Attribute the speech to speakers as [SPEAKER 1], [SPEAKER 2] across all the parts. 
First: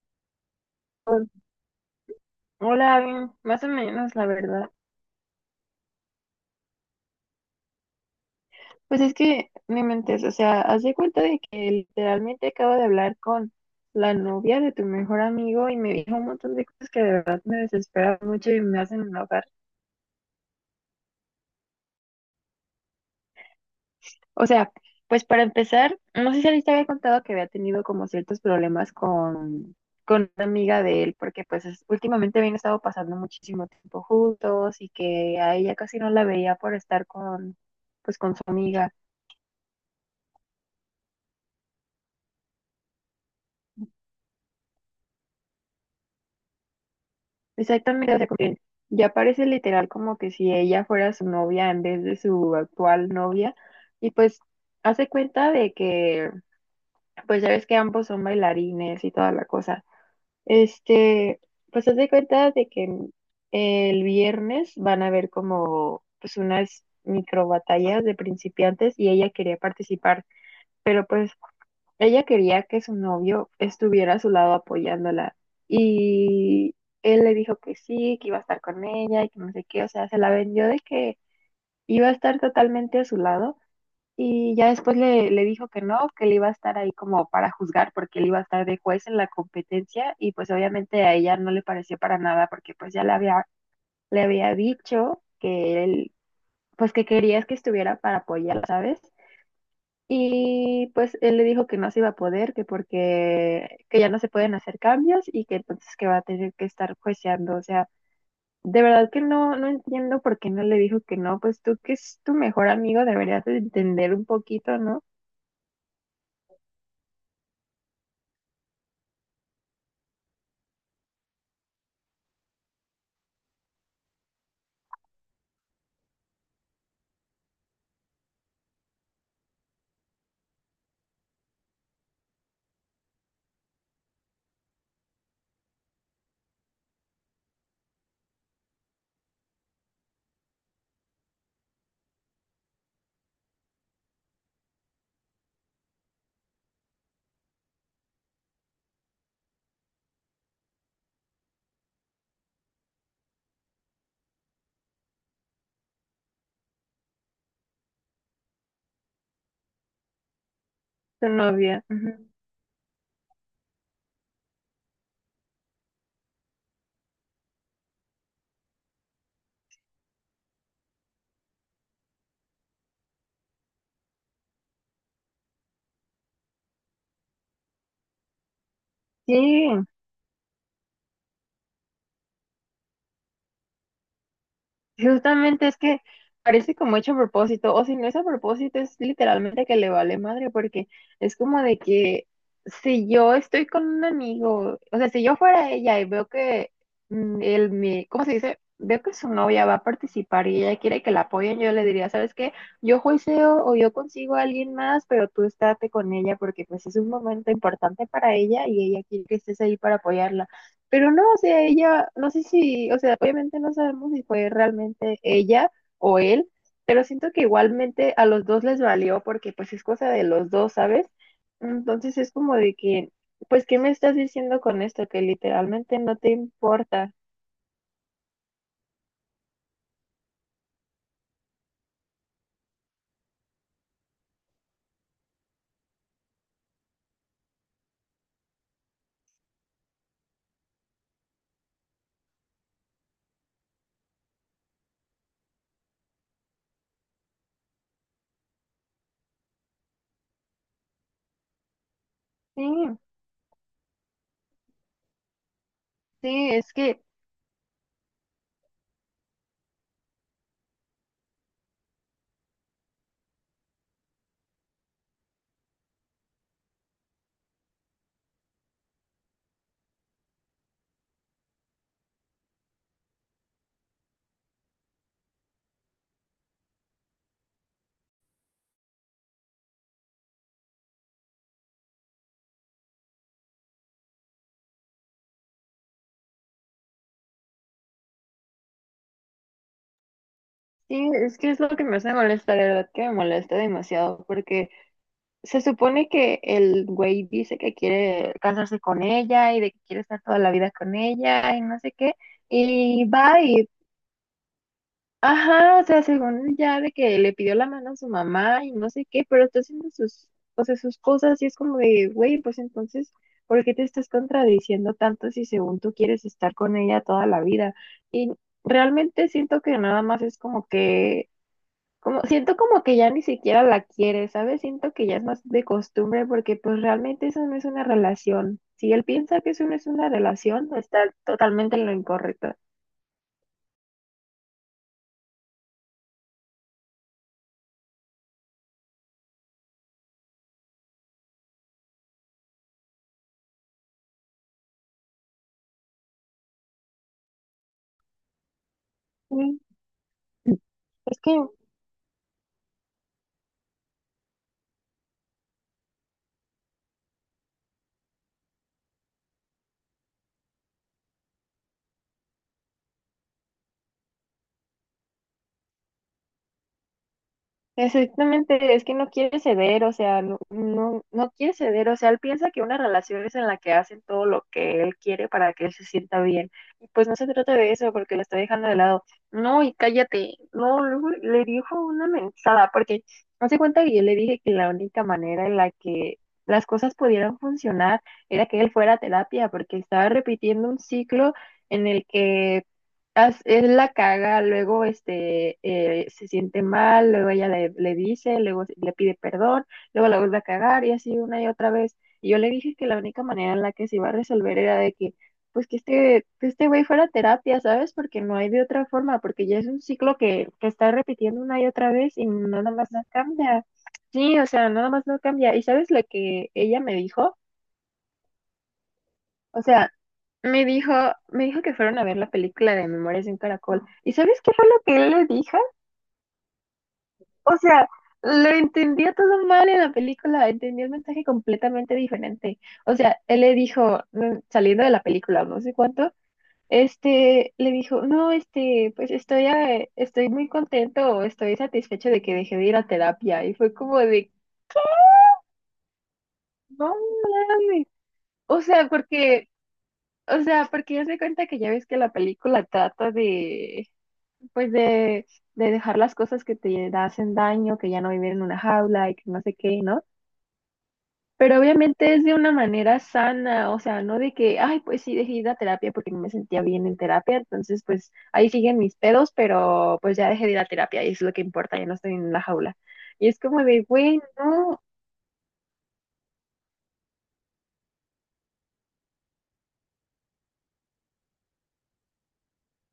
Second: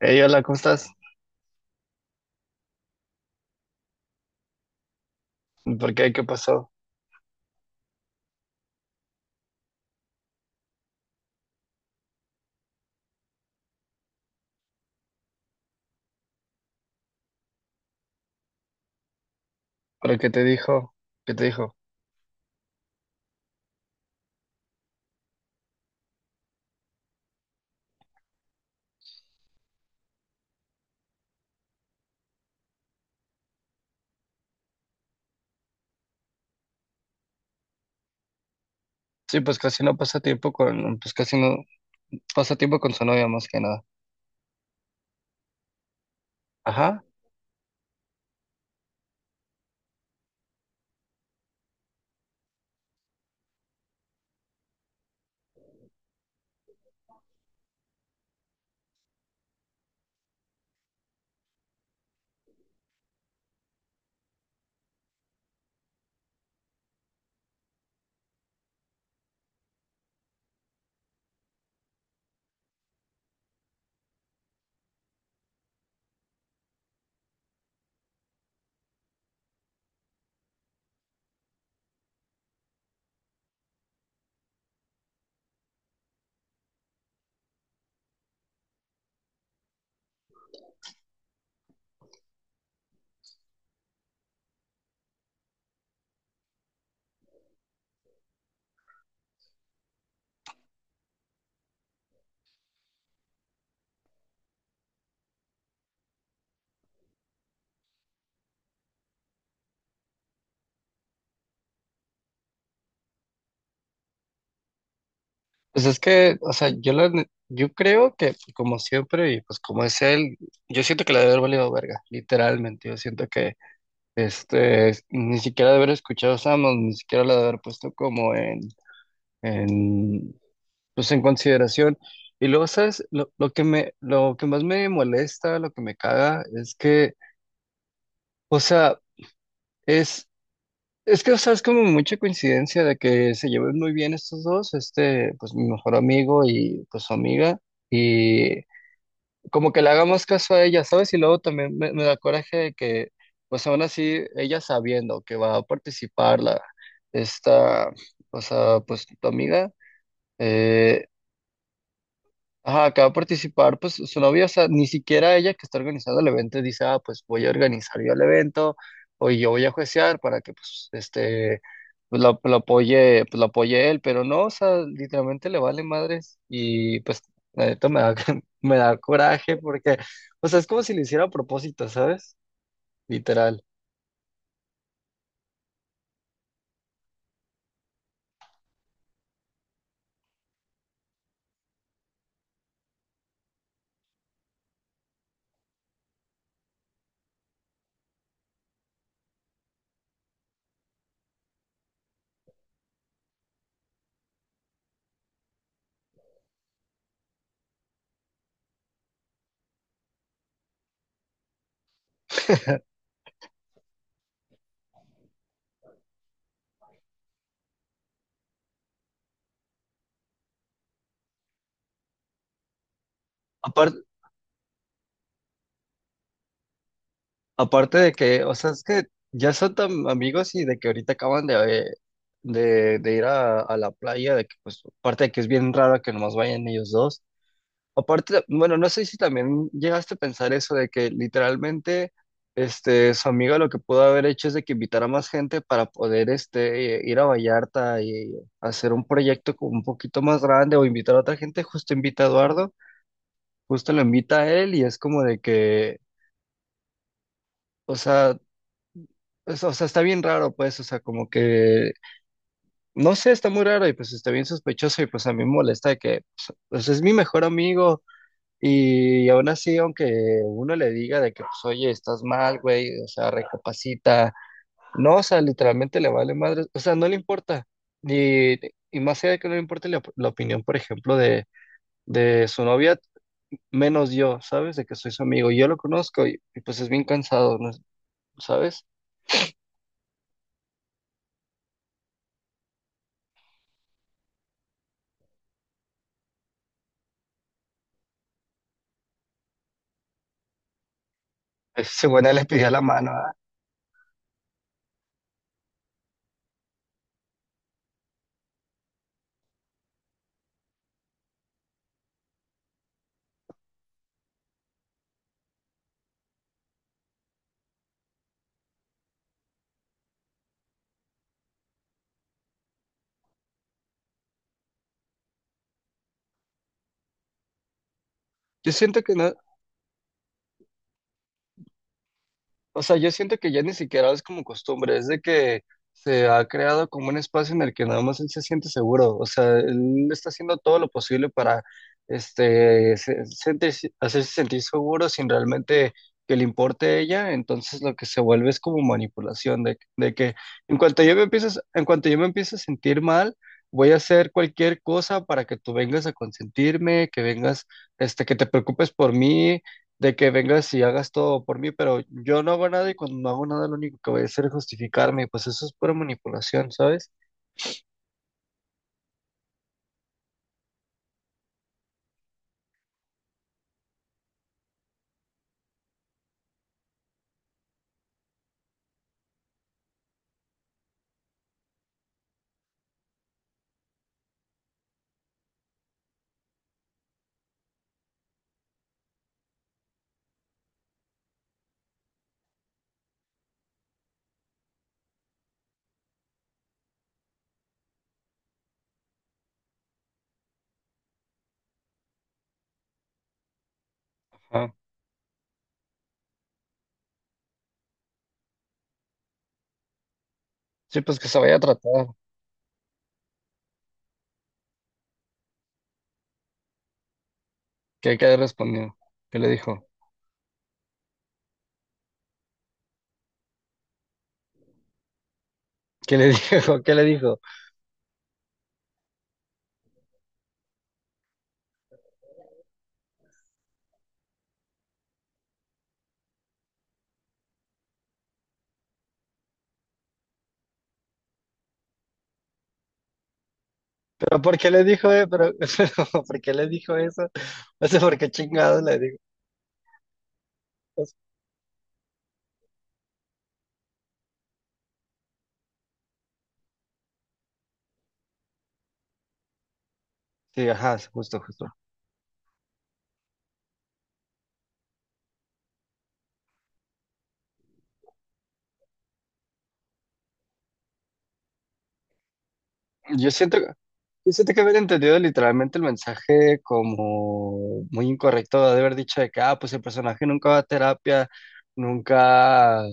[SPEAKER 1] Hey, hola, ¿cómo estás?
[SPEAKER 2] Hola, más o menos, la verdad.
[SPEAKER 1] ¿Por qué? ¿Qué pasó?
[SPEAKER 2] Pues es que me mentes, o sea, haz de cuenta de que literalmente acabo de hablar con la novia de tu mejor amigo y me dijo un montón de cosas que de verdad me desesperan mucho y me hacen enojar.
[SPEAKER 1] ¿Pero qué te dijo? ¿Qué te dijo?
[SPEAKER 2] O sea, pues para empezar, no sé si alguien te había contado que había tenido como ciertos problemas con una amiga de él, porque pues es- últimamente habían estado pasando muchísimo tiempo juntos y que a ella casi no la veía por estar con, pues con su amiga.
[SPEAKER 1] Sí, pues casi no pasa tiempo con, pues casi no pasa tiempo con su novia más que nada. Ajá.
[SPEAKER 2] Exactamente, o sea, como que ya parece literal como que si ella fuera su novia en vez de su actual novia. Y pues hace cuenta de que, pues ya ves que ambos son bailarines y toda la cosa. Este, pues hace cuenta de que el viernes van a haber como pues unas micro batallas de principiantes y ella quería participar, pero pues ella quería que su novio estuviera a su lado apoyándola y él le dijo que sí, que iba a estar con ella y que no sé qué, o sea, se la vendió de que iba a estar totalmente a su lado y ya después le dijo que no, que él iba a estar ahí como para juzgar porque él iba a estar de juez en la competencia y pues obviamente a ella no le pareció para nada porque pues ya le había dicho que él, pues que querías que estuviera para apoyar, ¿sabes? Y pues él le dijo que no se iba a poder, que porque que ya no se pueden hacer cambios y que entonces que va a tener que estar jueceando. O sea, de verdad que no, no entiendo por qué no le dijo que no. Pues tú que es tu mejor amigo deberías de entender un poquito, ¿no?
[SPEAKER 1] Pues es que, o sea, yo creo que como siempre y pues como es él, yo siento que la debe haber valido verga, literalmente. Yo siento que, ni siquiera de haber escuchado a Samos, ni siquiera la de haber puesto como en, pues en consideración. Y luego, ¿sabes? Lo que más me molesta, lo que me caga, es que. O sea, es, o sea, es como mucha coincidencia de que se lleven muy bien estos dos, pues mi mejor amigo y pues su amiga, y como que le hagamos caso a ella, ¿sabes? Y luego también me da coraje de que, pues aún así, ella sabiendo que va a participar esta, o sea, pues tu amiga, eh,
[SPEAKER 2] Tu novia. Ujú.
[SPEAKER 1] ajá, acaba de participar, pues su novia, o sea, ni siquiera ella que está organizando el evento dice, ah, pues voy a organizar yo el evento, o yo voy a juiciar para que, pues, pues lo apoye, pues lo apoye él, pero no, o sea, literalmente le vale madres, y pues, la neta me da coraje,
[SPEAKER 2] Sí,
[SPEAKER 1] porque, o sea, es como si lo hiciera a propósito, ¿sabes? Literal.
[SPEAKER 2] justamente es que parece como hecho a propósito, o si no es a propósito, es literalmente que le vale madre, porque es como de que si yo estoy con un amigo, o sea, si yo fuera ella y veo que él me, ¿cómo se dice? Veo que su novia va a participar y ella quiere que la apoyen, yo le diría, ¿sabes qué? Yo juiceo o yo consigo a alguien más, pero tú estate con ella porque pues es un momento importante para ella y ella quiere que estés ahí para apoyarla. Pero no, o sea, ella, no sé si, o sea, obviamente no sabemos si fue realmente ella o él, pero siento que igualmente a los dos les valió porque pues es cosa de los dos, ¿sabes? Entonces es como de que, pues, ¿qué me estás diciendo con esto? Que literalmente no te importa.
[SPEAKER 1] Aparte de que, o sea, es que ya son tan amigos y de que ahorita acaban de ir a la playa, de que pues, aparte de que es bien raro que nomás vayan ellos dos. Aparte, bueno, no sé si también llegaste a pensar eso de que literalmente, su amiga lo que pudo haber hecho es de que invitara a más gente para poder, ir a Vallarta y hacer un proyecto como un poquito más grande o invitar a otra gente, justo invita a Eduardo,
[SPEAKER 2] Sí,
[SPEAKER 1] justo lo invita a él y es como de que.
[SPEAKER 2] sí, es que,
[SPEAKER 1] O sea, pues, o sea, está bien raro, pues, o sea, como que, no sé, está muy raro y pues está bien sospechoso y pues a mí me molesta de que, pues, pues, es mi mejor amigo y aún así, aunque uno le diga de que, pues, oye, estás mal, güey, o sea, recapacita, no, o sea, literalmente le vale madre, o sea, no le importa. Y, y más allá de que no le importe la, la opinión, por ejemplo, de su novia, menos yo, ¿sabes? De que soy su amigo, yo lo conozco pues es bien cansado, ¿no? ¿Sabes?
[SPEAKER 2] sí, es que es lo que me hace molestar, de verdad que me molesta demasiado porque se supone que el güey dice que quiere casarse con ella y de que quiere estar toda la vida con ella y no sé
[SPEAKER 1] Ese
[SPEAKER 2] qué.
[SPEAKER 1] bueno le pidió la
[SPEAKER 2] Y
[SPEAKER 1] mano. ¿Ah?
[SPEAKER 2] va y, ajá, o sea, según ya de que le pidió la mano a su mamá y no sé qué, pero está haciendo sus, o sea, sus cosas y es como de, güey, pues entonces, ¿por qué te estás contradiciendo tanto si según tú quieres estar con ella toda la vida? Y realmente siento que nada más es como que como, siento como que ya ni siquiera la quiere, ¿sabes? Siento que ya es más de costumbre porque pues realmente eso no es una relación.
[SPEAKER 1] Yo
[SPEAKER 2] Si
[SPEAKER 1] siento
[SPEAKER 2] él
[SPEAKER 1] que no,
[SPEAKER 2] piensa que eso no es una relación, está totalmente en lo incorrecto.
[SPEAKER 1] o sea, yo siento que ya ni siquiera es como costumbre, es de que se ha creado como un espacio en el que nada más él se siente seguro, o sea, él está haciendo todo lo posible para hacerse sentir seguro sin realmente que le importe ella, entonces lo que se vuelve es como
[SPEAKER 2] Sí,
[SPEAKER 1] manipulación de que
[SPEAKER 2] es que
[SPEAKER 1] en cuanto yo me empiezo a sentir mal, voy a hacer cualquier cosa para que tú vengas a consentirme, que vengas, que te preocupes por mí de que vengas y hagas todo por mí, pero yo no hago nada y cuando no hago nada lo único que voy a hacer es justificarme, y pues eso es pura manipulación, ¿sabes?
[SPEAKER 2] exactamente, es que no quiere ceder, o sea, no, no, no quiere ceder, o sea, él piensa que una relación es en la que hacen todo lo que él quiere para que él se sienta bien. Y pues no se trata de eso, porque lo está dejando de lado. No, y cállate, no, luego le dijo una mensada, porque no se cuenta que yo le dije que la única manera en la que las cosas pudieran funcionar era que él fuera a terapia, porque estaba repitiendo un ciclo en el que as- él la caga, luego se siente mal, luego ella le, le dice, luego se- le pide perdón, luego la vuelve a cagar y así una y otra vez. Y yo le dije que la única manera en la que se iba a resolver
[SPEAKER 1] Ajá.
[SPEAKER 2] era de que, pues que este güey fuera a terapia, ¿sabes? Porque no hay de otra forma, porque ya es un ciclo que está
[SPEAKER 1] Sí, pues que se
[SPEAKER 2] repitiendo
[SPEAKER 1] vaya a
[SPEAKER 2] una y otra
[SPEAKER 1] tratar,
[SPEAKER 2] vez y no, nada más no cambia. Sí, o sea, nada más no cambia. ¿Y sabes lo que ella me dijo?
[SPEAKER 1] que quede respondido. ¿Qué le
[SPEAKER 2] O
[SPEAKER 1] dijo?
[SPEAKER 2] sea, me dijo, me dijo que fueron a ver la película de Memorias de un Caracol. ¿Y sabes qué fue lo que él le dijo?
[SPEAKER 1] ¿Qué le dijo? ¿Qué le dijo?
[SPEAKER 2] O sea, lo entendía todo mal en la película, entendía el mensaje completamente diferente. O sea, él le dijo, saliendo de la película, no sé cuánto, este, le dijo, no, este, pues estoy, estoy muy contento o estoy satisfecho de que dejé de ir a terapia. Y fue como de,
[SPEAKER 1] ¿Pero por qué le dijo, eh? ¿Pero, pero por qué le
[SPEAKER 2] no
[SPEAKER 1] dijo eso?
[SPEAKER 2] mames.
[SPEAKER 1] No sé por qué
[SPEAKER 2] O
[SPEAKER 1] chingados
[SPEAKER 2] sea,
[SPEAKER 1] le dijo
[SPEAKER 2] porque, o sea, porque ya
[SPEAKER 1] eso.
[SPEAKER 2] se cuenta que ya ves que la película trata de pues de dejar las cosas que te hacen daño, que ya no vivir en una jaula y que no sé qué, ¿no?
[SPEAKER 1] Sí, ajá, justo,
[SPEAKER 2] Pero
[SPEAKER 1] justo.
[SPEAKER 2] obviamente es de una manera sana, o sea, no de que, ay, pues sí, dejé de ir a terapia porque no me sentía bien en terapia, entonces pues ahí siguen mis pedos, pero pues ya dejé de ir a terapia y eso es lo que importa, ya no estoy en la jaula. Y
[SPEAKER 1] Yo
[SPEAKER 2] es
[SPEAKER 1] siento,
[SPEAKER 2] como de,
[SPEAKER 1] Yo
[SPEAKER 2] güey,
[SPEAKER 1] siento que haber
[SPEAKER 2] no,
[SPEAKER 1] entendido literalmente el mensaje como muy incorrecto de haber dicho de que, ah, pues el personaje nunca va a terapia, nunca,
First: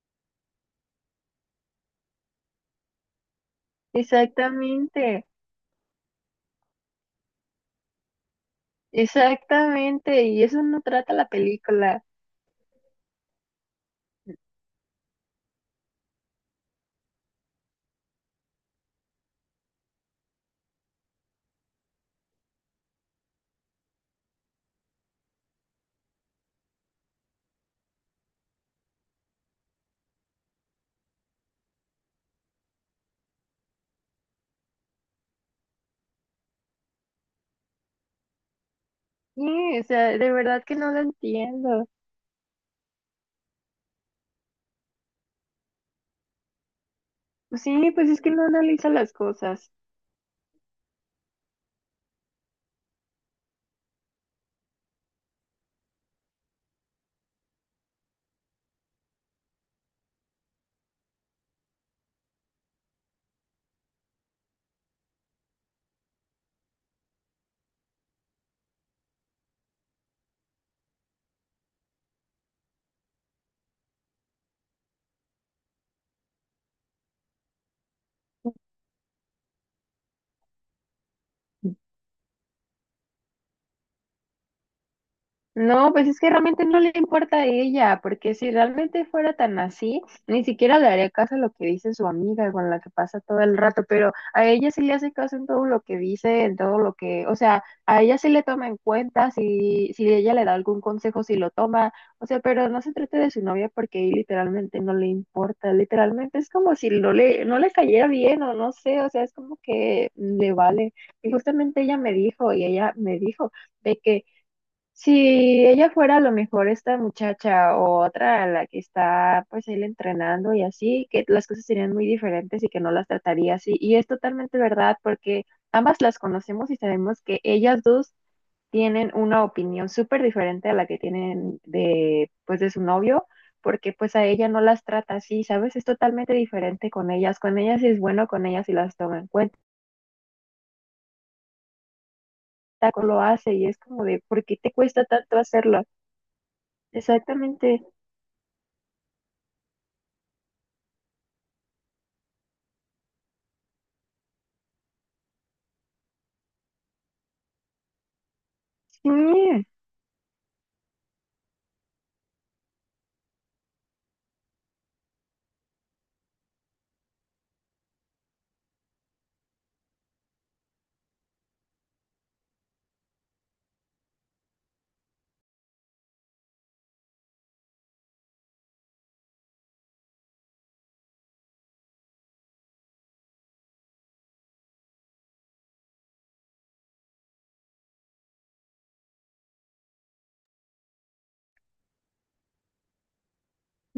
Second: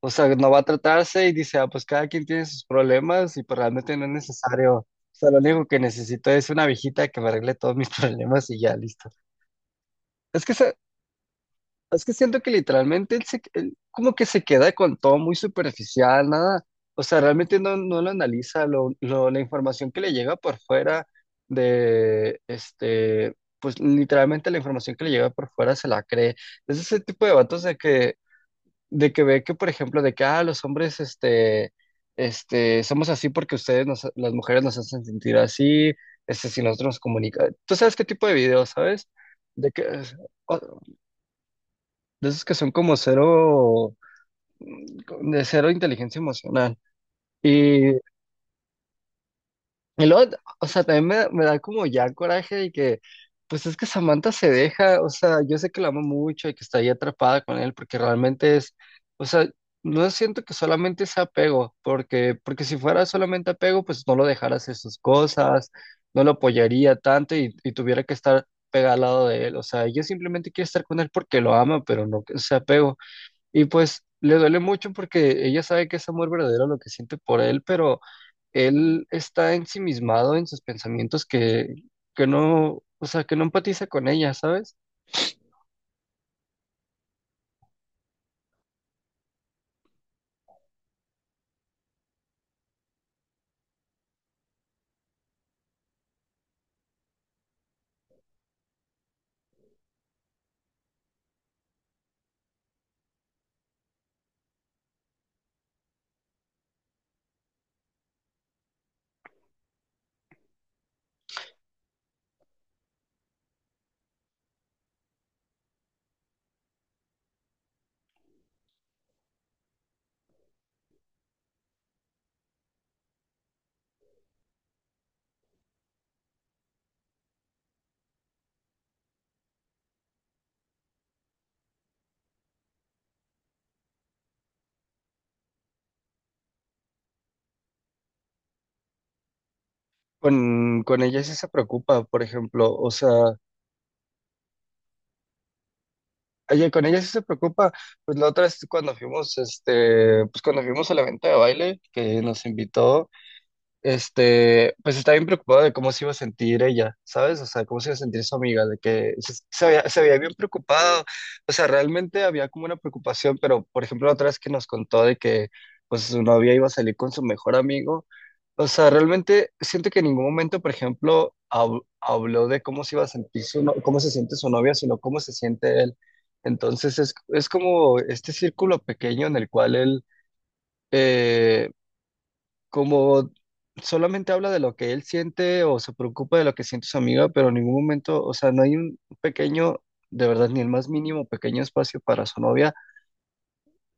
[SPEAKER 1] o sea, no va a tratarse y dice, ah, pues cada quien tiene sus problemas y pues realmente no es necesario. O
[SPEAKER 2] exactamente,
[SPEAKER 1] sea, lo único que necesito es una viejita que me arregle todos mis problemas y ya, listo.
[SPEAKER 2] exactamente, y
[SPEAKER 1] Es que,
[SPEAKER 2] eso no trata la película.
[SPEAKER 1] es que siento que literalmente él como que
[SPEAKER 2] Sí,
[SPEAKER 1] se queda con todo muy superficial, nada. O sea, realmente no lo analiza, la información que le llega por fuera de, este, pues literalmente la información que le llega por fuera se la cree. Es ese tipo de vatos de que, ve que, por ejemplo, de que, ah, los hombres, somos así porque ustedes, las mujeres nos hacen sentir así, si nosotros nos comunicamos. ¿Tú sabes qué tipo de videos, sabes? De
[SPEAKER 2] o
[SPEAKER 1] que,
[SPEAKER 2] sea, de verdad que no lo entiendo.
[SPEAKER 1] de esos que son como de cero inteligencia emocional.
[SPEAKER 2] Sí,
[SPEAKER 1] Y,
[SPEAKER 2] pues es que no analiza las cosas.
[SPEAKER 1] y luego, o sea, también me da como ya coraje de que, pues es que Samantha se deja, o sea, yo sé que la amo mucho y que está ahí atrapada con él, porque realmente es, o sea, no siento que solamente sea apego, porque si fuera solamente apego, pues no lo dejara hacer sus cosas, no lo apoyaría tanto y tuviera que estar pegada al lado de él, o sea, ella simplemente quiere estar con él porque lo ama, pero no que sea apego. Y pues le duele mucho porque ella sabe que es amor verdadero lo que siente por él, pero él está ensimismado en sus pensamientos que no, o sea, que no empatiza con ella, ¿sabes?
[SPEAKER 2] No, pues es que realmente no le importa a ella, porque si realmente fuera tan así, ni siquiera le haría caso a lo que dice su amiga con la que pasa todo el rato, pero a ella sí le hace caso en todo lo que dice, en todo lo que, o sea, a ella sí le toma en cuenta, si, si ella le da algún consejo, si lo toma, o sea, pero no se trate de su novia porque ahí literalmente no le importa, literalmente es como si no le, no le cayera bien o no sé, o sea, es como que le vale. Y justamente ella me dijo de que si ella fuera a lo mejor esta muchacha o otra a la que está pues él entrenando y así, que las cosas serían muy diferentes y que no las trataría así. Y es totalmente verdad porque ambas las conocemos y sabemos que ellas dos tienen una opinión súper diferente a la que tienen de pues de su novio, porque pues a ella no las trata así, ¿sabes? Es totalmente diferente con ellas. Con ellas es bueno, con ellas y las toma en cuenta,
[SPEAKER 1] Con ella sí se preocupa, por ejemplo, o sea,
[SPEAKER 2] lo hace y es como de, ¿por qué te cuesta tanto hacerlo?
[SPEAKER 1] con ella sí se preocupa,
[SPEAKER 2] Exactamente.
[SPEAKER 1] pues la otra es cuando fuimos al evento de baile que nos invitó. Pues estaba bien preocupada de cómo se iba a sentir ella, ¿sabes? O sea, cómo se iba a sentir su amiga, de que
[SPEAKER 2] Sí.
[SPEAKER 1] se había bien preocupado, o sea, realmente había como una preocupación, pero por ejemplo, la otra vez que nos contó de que pues su novia iba a salir con su mejor amigo, o sea, realmente siento que en ningún momento, por ejemplo, habló de cómo se iba a sentir su, no- cómo se siente su novia, sino cómo se siente él. Entonces es como este círculo pequeño en el cual él, eh, como solamente habla de lo que él siente o se preocupa de lo que siente su amiga, pero en ningún momento, o sea, no hay un pequeño, de verdad, ni el más mínimo pequeño espacio para su novia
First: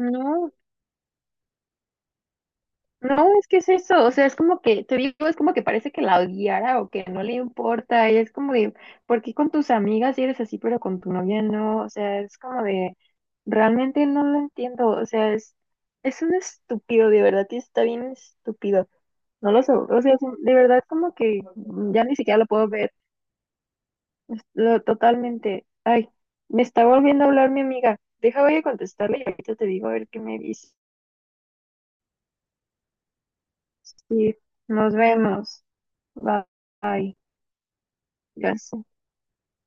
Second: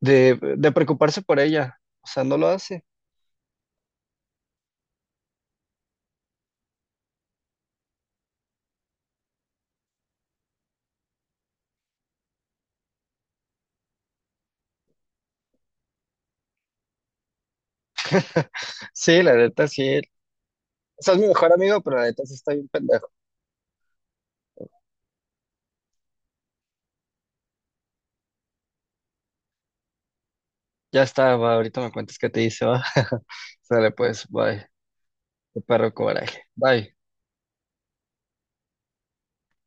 [SPEAKER 1] de, de preocuparse por ella. O sea, no lo hace.
[SPEAKER 2] no, es que es eso, o sea, es como que, te digo, es como que parece que la odiara o que no le importa, y es como de, ¿por qué con tus amigas sí eres así, pero con tu novia no? O sea, es como de, realmente no lo entiendo, o sea, es un estúpido, de verdad, y está bien estúpido,
[SPEAKER 1] Sí, la
[SPEAKER 2] no lo
[SPEAKER 1] neta,
[SPEAKER 2] sé,
[SPEAKER 1] sí.
[SPEAKER 2] o sea, es un- de verdad,
[SPEAKER 1] O
[SPEAKER 2] como
[SPEAKER 1] sea, es mi
[SPEAKER 2] que
[SPEAKER 1] mejor amigo, pero la
[SPEAKER 2] ya ni
[SPEAKER 1] neta sí
[SPEAKER 2] siquiera lo
[SPEAKER 1] está bien
[SPEAKER 2] puedo ver,
[SPEAKER 1] pendejo.
[SPEAKER 2] es lo- totalmente, ay, me está volviendo a hablar mi amiga, deja, voy a contestarle y ahorita te digo a ver qué me dice.
[SPEAKER 1] Ya está, va, ahorita me cuentas qué te dice, va. Sale pues,
[SPEAKER 2] Sí,
[SPEAKER 1] bye.
[SPEAKER 2] nos
[SPEAKER 1] Qué
[SPEAKER 2] vemos.
[SPEAKER 1] perro coraje. Bye.
[SPEAKER 2] Bye. Gracias.